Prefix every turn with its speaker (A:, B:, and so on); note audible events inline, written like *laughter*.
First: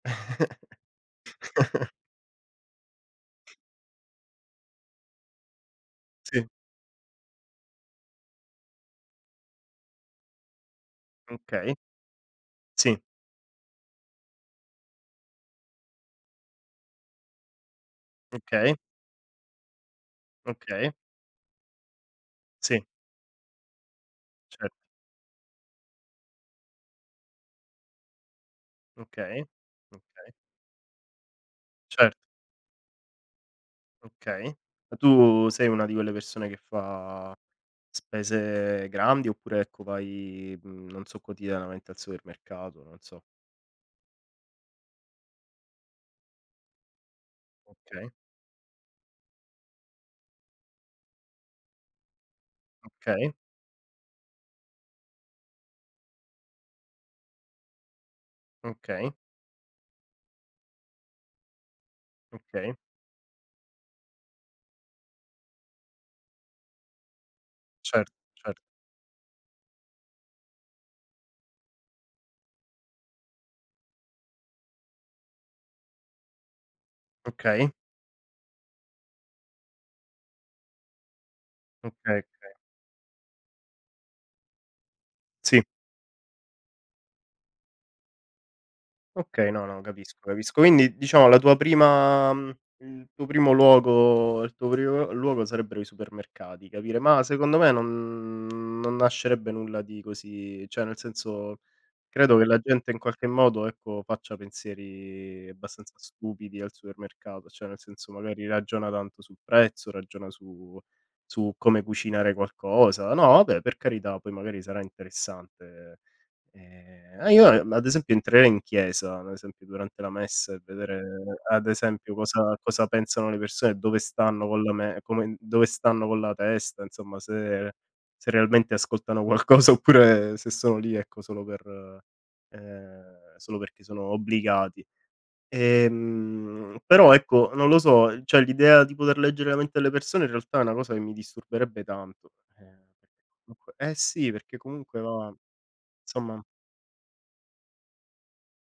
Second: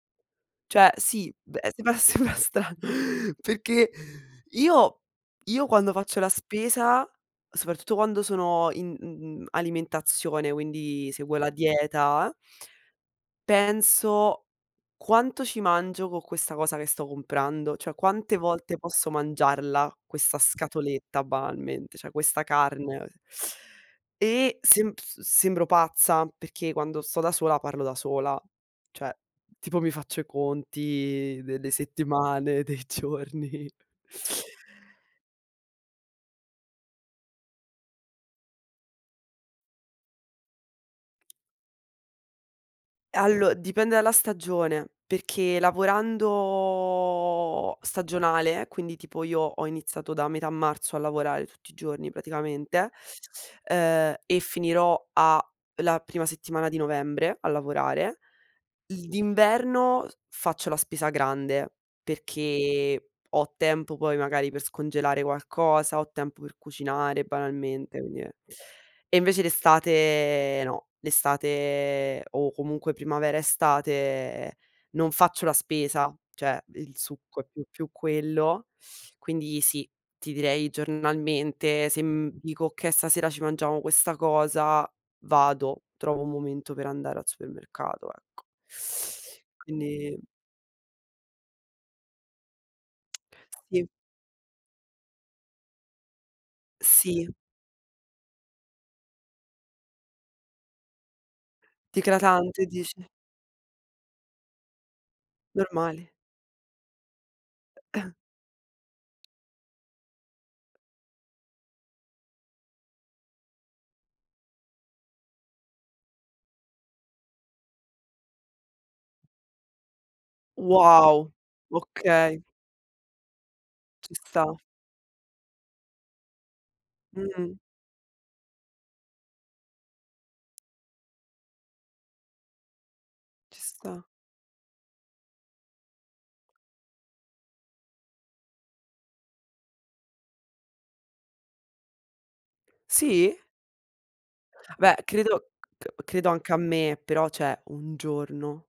A: Cioè sì, beh,
B: *chuckles*
A: seba sembra stra perchè io quando faccio la
B: Sì.
A: spesa, soprattutto quando sono in n n alimentazione, quindi seguo la
B: Okay.
A: dieta, ah ah
B: Sì.
A: penso: "Quanto ci mangio con questa cosa che sto comprando? Cioè quante
B: Okay.
A: volte posso mangiarla questa
B: Okay.
A: scatoletta banalmente, cioè questa
B: Sì.
A: carne?" E
B: Cer
A: semp se sembro pazza perché quando sto da sola parlo da sola, cioè
B: Okay.
A: tipo mi faccio i
B: Okay.
A: conti dei de
B: Certo.
A: settimane, dei giorni.
B: Okay. Ma tu sei una di quelle persone che fa spese grandi oppure, ecco, vai, mhmm, non so quotidianamente al supermercato, non so?
A: Allo dipende dalla stagione, perché lavorando
B: Okay.
A: stagionale, quindi tipo io ho iniziato da metà marzo a lavorare tutti i giorni praticamente,
B: Okay.
A: uhm, e finirò a la prima settimana di novembre, a lavorare. I
B: Okay.
A: d'inverno faccio la spesa grande
B: Okay.
A: perché ho tempo poi magari per scongelare qualcosa, ho tempo per cucinare banalmente
B: Cer
A: quindi
B: cer
A: e invece l'estate no, l'estate, o comunque primavera, estate, non faccio la spesa, cioè il succo è più
B: Okay.
A: più quello. Quindi sì, ti direi giornalmente
B: Okay.
A: se, mhmm,
B: Okay.
A: dico: "Okay stasera ci mangiamo questa cosa",
B: Sì.
A: vado, trovo un momento per andare al supermercato, ecco.
B: Ok, no, no,
A: Quindi
B: capisco capisco. Quindi diciamo la tua prima mhmm, il tuo primo
A: Sì.
B: luogo il tuo primo l luogo sarebbero i supermercati capire ma
A: Sì.
B: secondo me non non nascerebbe nulla di così, cioè nel senso credo che la
A: D'eclatante
B: gente in
A: dici.
B: qualche modo ecco faccia pensieri abbastanza
A: Normali.
B: stupidi al supermercato, cioè nel senso
A: *coughs*
B: magari ragiona tanto sul prezzo, ragiona su su come cucinare qualcosa. No vabbè per carità poi magari sarà interessante, ehm, io ad esempio entrerei in chiesa, ad esempio durante la messa e vedere
A: Wow,
B: ad esempio
A: okay.
B: cosa cosa pensano le persone, dove
A: Ci
B: stanno
A: sta.
B: con la me come dove stanno con la testa, insomma
A: Mh-mh.
B: se se realmente ascoltano qualcosa oppure se sono lì, ecco, solo per ehm, solo
A: Ci
B: perché
A: sta.
B: sono obbligati. Ehm, però ecco, non lo so, cioè l'idea di poter leggere la mente alle persone in realtà è una cosa che mi disturberebbe tanto. Ehm,
A: Sì?
B: perché comunque eh sì, perché
A: Beh,
B: comunque va
A: credo c credo
B: somma
A: anche a me, però cioè, un giorno.